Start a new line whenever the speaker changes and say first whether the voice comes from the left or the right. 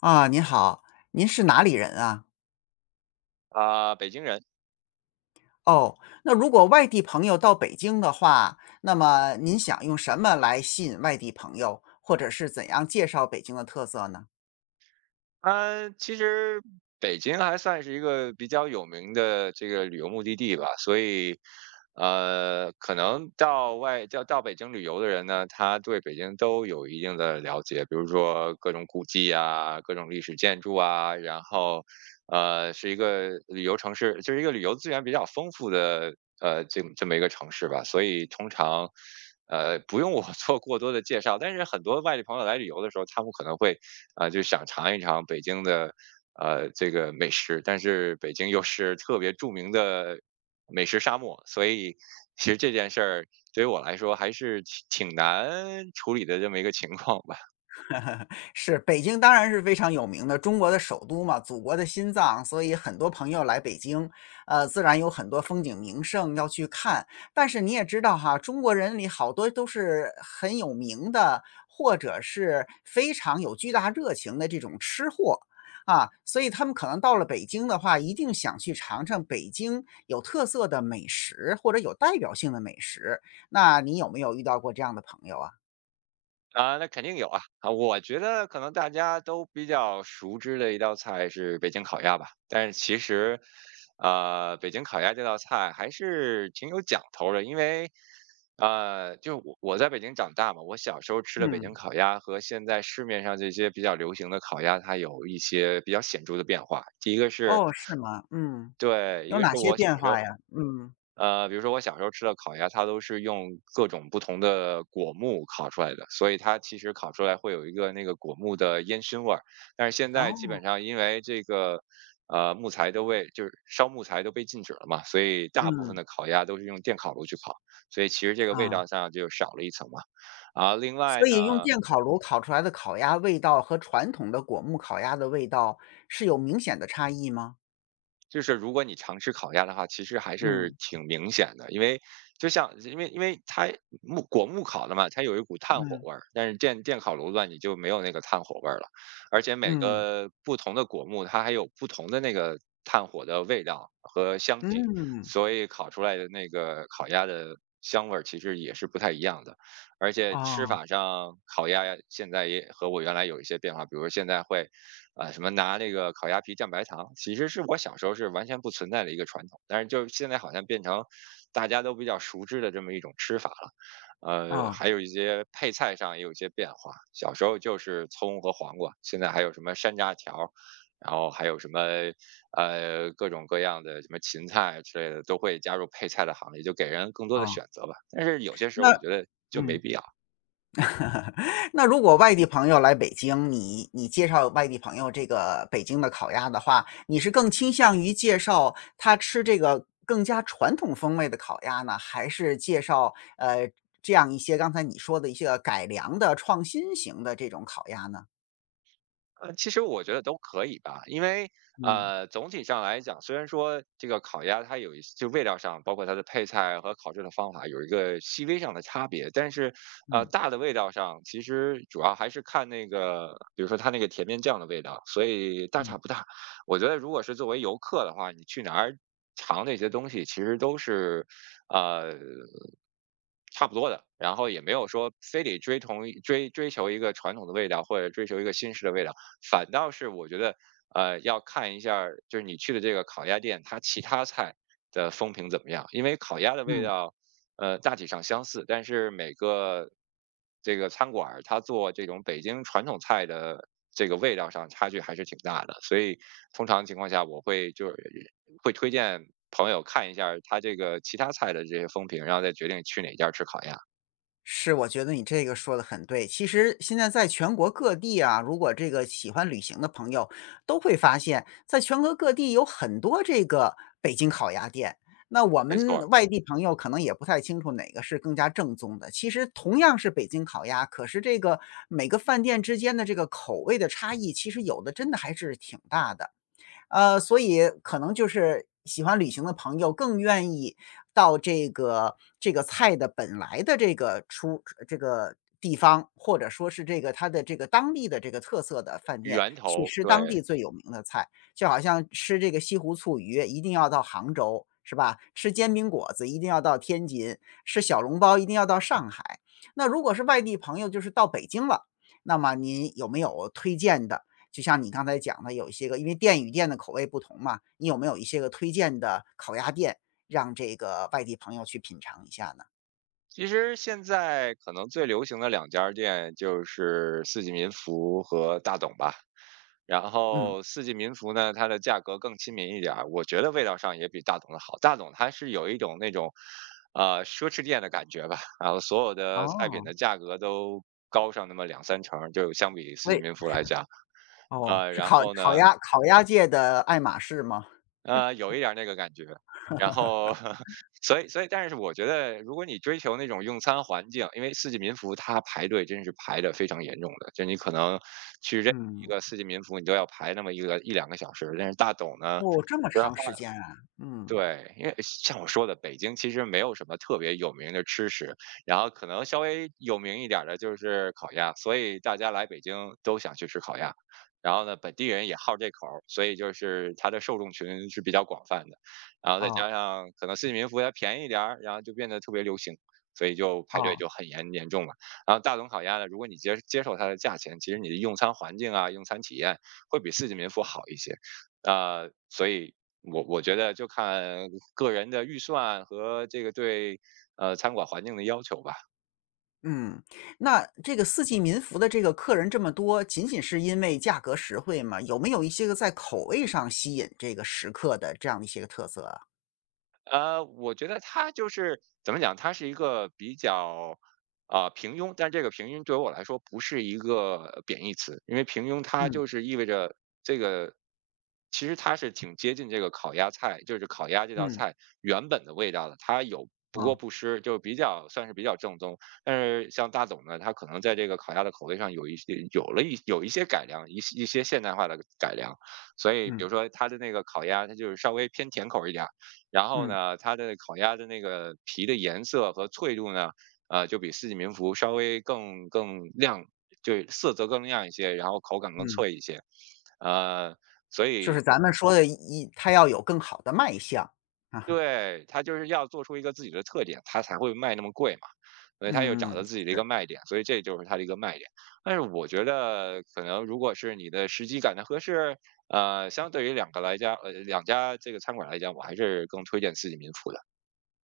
left: 啊，您好，您是哪里人啊？
right: 北京人。
left: 哦，那如果外地朋友到北京的话，那么您想用什么来吸引外地朋友，或者是怎样介绍北京的特色呢？
right: 其实北京还算是一个比较有名的这个旅游目的地吧，所以，可能到外到到北京旅游的人呢，他对北京都有一定的了解，比如说各种古迹啊，各种历史建筑啊，然后，是一个旅游城市，就是一个旅游资源比较丰富的这么一个城市吧，所以通常，不用我 做过多的介绍。但是很多外地朋友来旅游的时候，他们可能会就想尝一尝北京的这个美食，但是北京又是特别著名的美食沙漠，所以其实这件事儿对于我来说还是挺难处理的这么一个情况吧。
left: 是，北京当然是非常有名的，中国的首都嘛，祖国的心脏，所以很多朋友来北京，自然有很多风景名胜要去看。但是你也知道哈，中国人里好多都是很有名的，或者是非常有巨大热情的这种吃货。啊，所以他们可能到了北京的话，一定想去尝尝北京有特色的美食，或者有代表性的美食。那你有没有遇到过这样的朋友啊？
right: 啊，那肯定有啊。我觉得可能大家都比较熟知的一道菜是北京烤鸭吧，但是其实，北京烤鸭这道菜还是挺有讲头的，因为，就我在北京长大嘛，我小时候吃的北京
left: 嗯，
right: 烤鸭和现在市面上这些比较流行的烤鸭，它有一些比较显著的变化。第一个是，
left: 哦，是吗？嗯。
right: 对，一
left: 有
right: 个是
left: 哪些
right: 我小
left: 变
right: 时候。
left: 化呀？嗯，
right: 比如说我小时候吃的烤鸭，它都是用各种不同的果木烤出来的，所以它其实烤出来会有一个那个果木的烟熏味儿。但是现在基
left: 哦，
right: 本上因为这个，木材都被就是烧木材都被禁止了嘛，所以大部分
left: 嗯，
right: 的烤鸭都是用电烤炉去烤，所以其实这个味
left: 啊，
right: 道上就少了一层嘛。另外
left: 所以用电烤炉烤出来的烤鸭味道和传统的果木烤鸭的味道是有明显的差异吗？
right: 就是如果你常吃烤鸭的话，其实还是
left: 嗯，
right: 挺明显的，因为就像因为它果木烤的嘛，它有一股炭火
left: 嗯，
right: 味儿，但是电烤炉子你就没有那个炭火味儿了，而且每
left: 嗯，
right: 个不同的果木它还有不同的那个炭火的味道和香气，
left: 嗯，
right: 所以烤出来的那个烤鸭的香味儿其实也是不太一样的，而且吃
left: 啊
right: 法上烤鸭现在也和我原来有一些变化，比如现在会什么拿那个烤鸭皮蘸白糖，其实是我小时候是完全不存在的一个传统，但是就是现在好像变成大家都比较熟知的这么一种吃法了。
left: 啊
right: 还有一些配菜上也有一些变化，小时候就是葱和黄瓜，现在还有什么山楂条，然后还有什么各种各样的什么芹菜之类的，都会加入配菜的行列，就给人更多
left: 啊，
right: 的选择吧。但是有些时
left: 那
right: 候我觉得就没
left: 嗯。
right: 必要。
left: 那如果外地朋友来北京，你介绍外地朋友这个北京的烤鸭的话，你是更倾向于介绍他吃这个更加传统风味的烤鸭呢，还是介绍这样一些刚才你说的一些改良的创新型的这种烤鸭呢？
right: 其实我觉得都可以吧，因为
left: 嗯
right: 总体上来讲，虽然说这个烤鸭它就味道上，包括它的配菜和烤制的方法有一个细微上的差别，但是
left: 嗯
right: 大的味道上其实主要还是看那个，比如说它那个甜面酱的味道，所以大
left: 嗯
right: 差不大。我觉得如果是作为游客的话，你去哪儿尝那些东西，其实都是呃差不多的，然后也没有说非得追同追追求一个传统的味道，或者追求一个新式的味道。反倒是我觉得，要看一下儿就是你去的这个烤鸭店，它其他菜的风评怎么样？因为烤鸭的味
left: 嗯。
right: 道，大体上相似，但是每个这个餐馆儿它做这种北京传统菜的这个味道上差距还是挺大的，所以通常情况下我会就是会推荐朋友看一下儿它这个其他菜的这些风评，然后再决定去哪家吃烤鸭。
left: 是，我觉得你这个说的很对。其实现在在全国各地啊，如果这个喜欢旅行的朋友都会发现，在全国各地有很多这个北京烤鸭店。那我
right: 没错
left: 们
right: 儿，
left: 外地朋友可能也不太清楚哪个是更加正宗的。其实同样是北京烤鸭，可是这个每个饭店之间的这个口味的差异，其实有的真的还是挺大的。所以可能就是喜欢旅行的朋友更愿意到这个菜的本来的这个出这个地方，或者说是这个它的这个当地的这个特色的饭店，
right: 源
left: 去
right: 头
left: 吃当地
right: 对。
left: 最有名的菜。就好像吃这个西湖醋鱼一定要到杭州，是吧？吃煎饼果子一定要到天津，吃小笼包一定要到上海。那如果是外地朋友，就是到北京了，那么您有没有推荐的就像你刚才讲的，有一些个因为店与店的口味不同嘛，你有没有一些个推荐的烤鸭店，让这个外地朋友去品尝一下呢？
right: 其实现在可能最流行的两家店就是四季民福和大董吧。然
left: 嗯，
right: 后四季民福呢，它的价格更亲民一点儿，我觉得味道上也比大董的好。大董它是有一种那种，奢侈店的感觉吧，然后所有的菜品
left: 哦，
right: 的价格都高上那么两三成儿，就相比四季
left: 喂，
right: 民福来讲。
left: 哦，是
right: 然
left: 烤
right: 后
left: 烤
right: 呢
left: 鸭烤鸭界的爱马仕吗？
right: 有一点儿那个感觉。然后，所以但是我觉得如果你追求那种用餐环境，因为四季民福它排队真是排的非常严重的，就你可能去任意一
left: 嗯，
right: 个四季民福，你都要排那么一两个小时。但是大董呢，
left: 哦，这么
right: 虽然
left: 长时间啊，嗯，
right: 对，因为像我说的，北京其实没有什么特别有名的吃食，然后可能稍微有名一点儿的就是烤鸭，所以大家来北京都想去吃烤鸭。然后呢，本地人也好这口儿，所以就是它的受众群是比较广泛的。然后再
left: 哦
right: 加上可能四季民福它便宜一点儿，然后就变得特别流行，所以就排队
left: 哦，
right: 就很严重了。然后大董烤鸭呢，如果你接受它的价钱，其实你的用餐环境啊、用餐体验会比四季民福好一些。所以我觉得就看个人的预算和这个对，餐馆环境的要求吧。
left: 嗯，那这个四季民福的这个客人这么多，仅仅是因为价格实惠吗？有没有一些个在口味上吸引这个食客的这样的一些个特色啊？
right: 我觉得他就是怎么讲，他是一个比较平庸，但这个平庸对我来说不是一个贬义词，因为平庸它
left: 嗯
right: 就是意味着这个，其实它是挺接近这个烤鸭菜，就是烤鸭这道
left: 嗯，
right: 菜原本的味道的，它有不过
left: 啊，
right: 不失，就比较算是比较正宗。但是像大董呢，他可能在这个烤鸭的口味上有一些改良，一些现代化的改良，所以比
left: 嗯
right: 如说他的那个烤鸭，它就是稍微偏甜口一点儿。然后
left: 嗯。
right: 呢，它的烤鸭的那个皮的颜色和脆度呢，就比四季民福稍微更亮，就色泽更亮一些，然后口感更
left: 嗯，
right: 脆一些，呃，所
left: 就是
right: 以
left: 咱们说的一它要有更好的卖相啊。
right: 对，它就是要做出一个自己的特点，它才会卖那么贵嘛，所以它又找
left: 嗯，
right: 到自己的一个
left: 是，
right: 卖点，所以这就是它的一个卖点。但是我觉得可能如果是你的时机感得合适，相对于两个来家，呃，两家这个餐馆来讲，我还是更推荐四季民福的。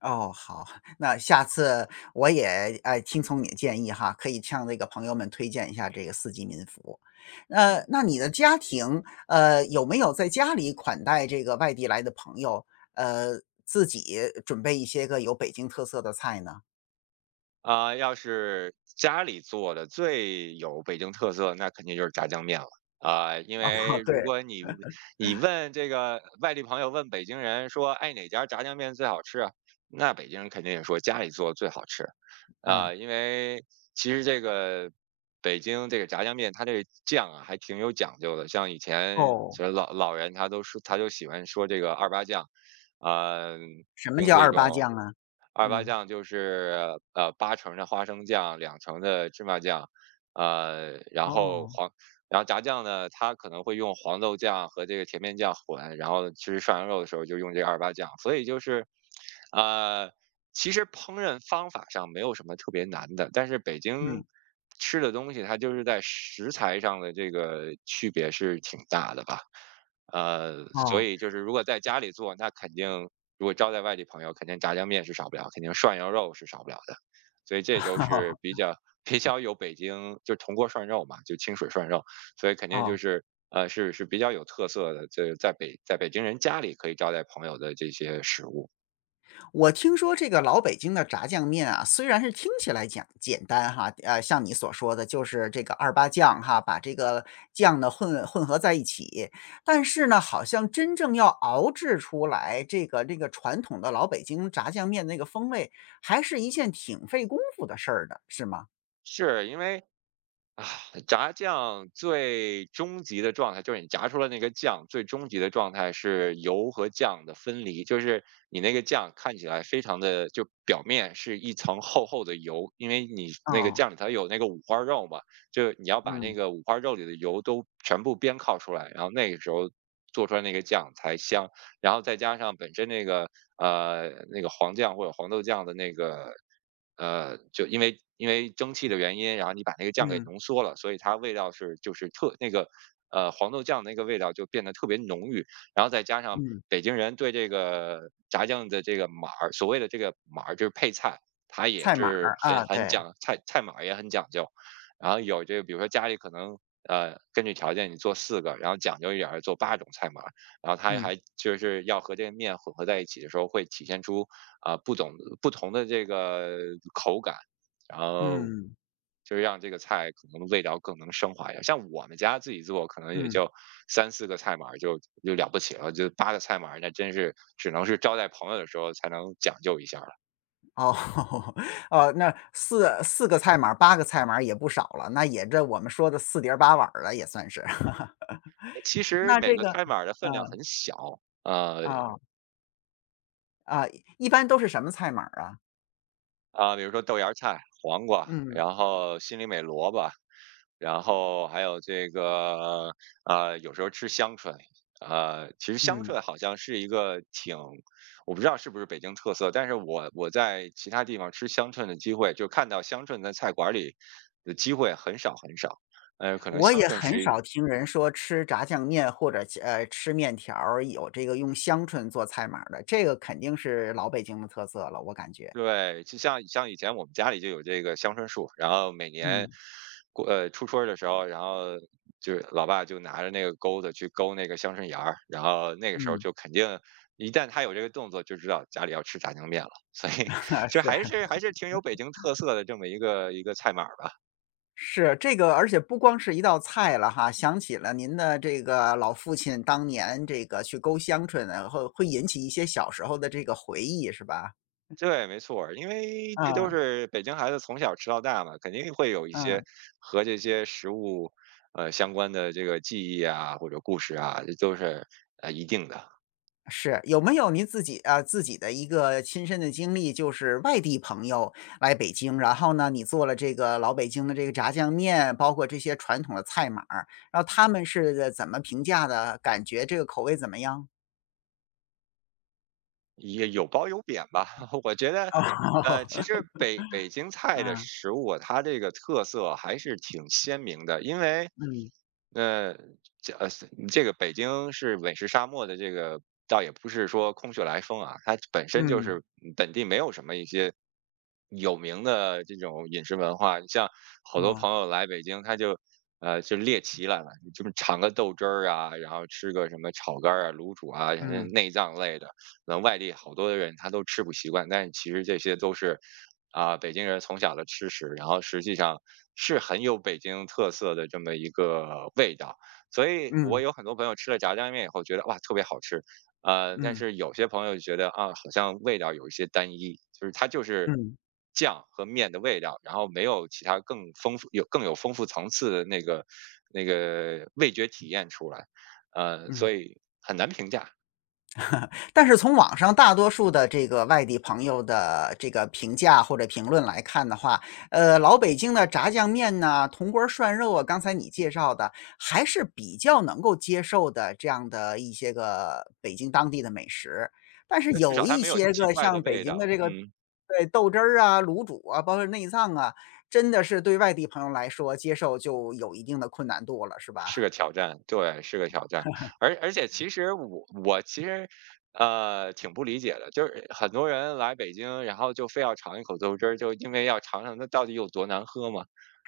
left: 哦，好，那下次我也，哎，听从你的建议哈，可以向这个朋友们推荐一下这个四季民福。
right: 嗯。
left: 那你的家庭，有没有在家里款待这个外地来的朋友，自己准备一些个有北京特色的菜呢？
right: 要是家里做的最有北京特色，那肯定就是炸酱面了。因
left: 啊，
right: 为如
left: 对，
right: 果你问这个外地朋友问北京人说，哎，哪家炸酱面最好吃啊？那北京人肯定也说家里做的最好吃。
left: 嗯，
right: 因为其实这个北京这个炸酱面，它这个酱啊还挺有讲究的。像以前
left: 哦，
right: 就是老人他都说，他就喜欢说这个二八酱，呃，
left: 什么
right: 用
left: 叫
right: 这
left: 二八
right: 种
left: 酱啊？
right: 二八
left: 嗯，
right: 酱就是八成的花生酱，两成的芝麻酱，然后
left: 哦，
right: 黄，然后炸酱呢，它可能会用黄豆酱和这个甜面酱混，然后吃涮羊肉的时候就用这个二八酱，所以就是，呃，其实烹饪方法上没有什么特别难的，但是北
left: 嗯，
right: 京吃的东西它就是在食材上的这个区别是挺大的吧。所
left: 哦，
right: 以就是如果在家里做，那肯定如果招待外地朋友，肯定炸酱面是少不了，肯定涮羊肉是少不了的，所以这都是比 较 比较有北京就铜锅涮肉嘛，就清水涮肉，所以肯定就
left: 哦。
right: 是比较有特色的，这在北京人家里可以招待朋友的这些食物。
left: 我听说这个老北京的炸酱面啊，虽然是听起来讲简单哈，像你所说的，就是这个二八酱哈，把这个酱呢混合在一起，但是呢，好像真正要熬制出来这个传统的老北京炸酱面那个风味，还是一件挺费功夫的事儿的，是吗？
right: 是因为啊，炸酱最终极的状态，就是你炸出了那个酱，最终极的状态是油和酱的分离，就是你那个酱看起来非常的，就表面是一层厚厚的油，因为你那个
left: 哦，
right: 酱里头有那个五花肉嘛，就你要把那
left: 嗯
right: 个五花肉里的油都全部煸烤出来，然后那个时候做出来那个酱才香，然后再加上本身那个黄酱或者黄豆酱的那个。呃，就因为蒸汽的原因，然后你把那个酱给
left: 嗯
right: 浓缩了，所以它味道是就是特那个呃黄豆酱那个味道就变得特别浓郁，然后再加上
left: 嗯，
right: 北京人对这个炸酱的这个码儿，所谓的这个码儿就是配菜，它也
left: 菜码
right: 是
left: 儿啊，
right: 很很
left: 对，
right: 讲菜菜码儿也很讲究，然后有这个比如说家里可能。呃，根据条件你做四个，然后讲究一点儿做八种菜码儿，然后它
left: 嗯
right: 还就是要和这个面混合在一起的时候，会体现出啊、不懂不同的这个口感，然后
left: 嗯
right: 就让这个菜可能味道更能升华一下。像我们家自己做，可能也
left: 嗯。
right: 就三四个菜码儿就了不起了，就八个菜码儿那真是只能是招待朋友的时候才能讲究一下了。
left: 哦，哦，那四个菜码儿八个菜码儿也不少了，那也这我们说的四碟儿八碗儿了也算是。
right: 其实
left: 那
right: 每
left: 这
right: 个
left: 个
right: 菜码儿的分量
left: 嗯，
right: 很小，
left: 啊，啊，一般都是什么菜码儿啊？
right: 比如说豆芽菜、黄瓜，
left: 嗯，
right: 然后心里美萝卜，然后还有这个呃，有时候吃香椿，呃，其实香
left: 嗯，
right: 椿好像是一个挺，我不知道是不是北京特色，但是我在其他地方吃香椿的机会，就看到香椿在菜馆里的机会很少很少，呃，可能
left: 我
right: 香
left: 也
right: 椿
left: 很
right: 是一
left: 少听人说吃炸酱面或者吃面条儿有这个用香椿做菜码儿的，这个肯定是老北京的特色了，我感觉。
right: 对，就像以前我们家里就有这个香椿树，然后每年
left: 嗯，
right: 过初春儿的时候，然后就是老爸就拿着那个钩子去勾那个香椿芽儿，然后那个时候
left: 嗯，
right: 就肯定一旦他有这个动作，就知道家里要吃炸酱面了。所以 其实
left: 是。
right: 还是挺有北京特色的这么一个菜码儿吧。
left: 是，这个而且不光是一道菜了哈，想起了您的这个老父亲当年这个去勾香椿呢，会引起一些小时候的这个回忆，是吧？
right: 对，没错儿，因为这都
left: 嗯
right: 是北京孩子从小吃到大嘛，肯定会有一些
left: 嗯，
right: 和这些食物呃相关的这个记忆啊或者故事啊，这都是呃一定的。
left: 是。有没有您自己啊，自己的一个亲身的经历，就是外地朋友来北京，然后呢，你做了这个老北京的这个炸酱面，包括这些传统的菜码儿，然后他们是怎么评价的？感觉这个口味怎么样？
right: 也有褒有贬吧。我觉 得，呃，
left: 哦，
right: 其实北京菜的
left: 嗯
right: 食物，它这个特色还是挺鲜明的，因为，
left: 嗯
right: 呃，这呃这个北京是美食沙漠的这个，倒也不是说空穴来风啊，它本身就
left: 嗯，
right: 是嗯本地没有什么一些有名的这种饮食文化。你像好多
left: 哦，
right: 朋友来北京，他就。呃，就猎奇来了，就是尝个豆汁儿啊，然后吃个什么炒肝儿啊、卤煮啊，然后
left: 嗯
right: 内脏类的，可能外地好多的人他都吃不习惯，但是其实这些都是北京人从小的吃食，然后实际上是很有北京特色的这么一个味道。所以我
left: 嗯。
right: 有很多朋友吃了炸酱面以后觉得哇特别好吃，呃，但
left: 嗯
right: 是有些朋友就觉得啊好像味道有一些单一，就是它就是
left: 嗯
right: 酱和面的味道，然后没有其他更丰富、有更丰富层次的那个味觉体验出来，呃，
left: 嗯，
right: 所以很难评价。
left: 但是从网上大多数的这个外地朋友的这个评价或者评论来看的话，老北京的炸酱面呐、铜锅涮肉啊，刚才你介绍的还是比较能够接受的这样的一些个北京当地的美食。但是
right: 呃，至
left: 有
right: 少它
left: 一
right: 没有
left: 些
right: 奇
left: 个
right: 怪的
left: 像北
right: 味
left: 京的
right: 道，
left: 这个
right: 嗯，
left: 对豆汁儿啊、卤煮啊，包括内脏啊，真的是对外地朋友来说接受就有一定的困难度了，是
right: 是
left: 吧？
right: 个挑战，对，是个挑战。而且其实我其实，呃，挺不理解的，就是很多人来北京，然后就非要尝一口豆汁儿，就因为要尝尝它到底有多难喝嘛。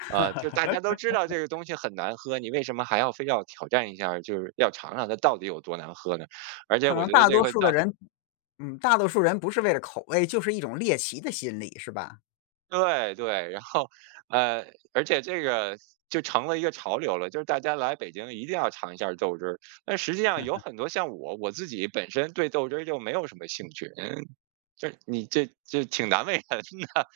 right: 呃，就大家都知道这个东西很难喝，你为什么还要非要挑战一下儿就是要尝尝它到底有多难喝呢？而且
left: 可
right: 我
left: 能
right: 觉得
left: 大
right: 这个
left: 多
right: 会
left: 数
right: 造
left: 的人嗯，大多数人不是为了口味，就是一种猎奇的心理，是吧？
right: 对对，然后，呃，而且这个就成了一个潮流了，就是大家来北京一定要尝一下豆汁儿。但实际上有很多像我，我自己本身对豆汁儿就没有什么兴趣，嗯，这你这这挺难为人的，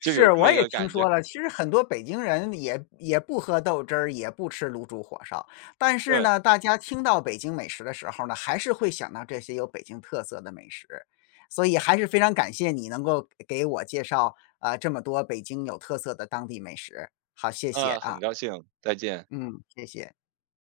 right: 就有
left: 是，
right: 这么
left: 我
right: 一
left: 也
right: 个
left: 听
right: 感觉。
left: 说了，其实很多北京人也不喝豆汁儿，也不吃卤煮火烧，但是
right: 对，
left: 呢，大家听到北京美食的时候呢，还是会想到这些有北京特色的美食。所以还是非常感谢你能够给我介绍啊，这么多北京有特色的当地美食，好，谢谢
right: 嗯，很
left: 啊，
right: 高兴，再见。
left: 嗯，谢谢。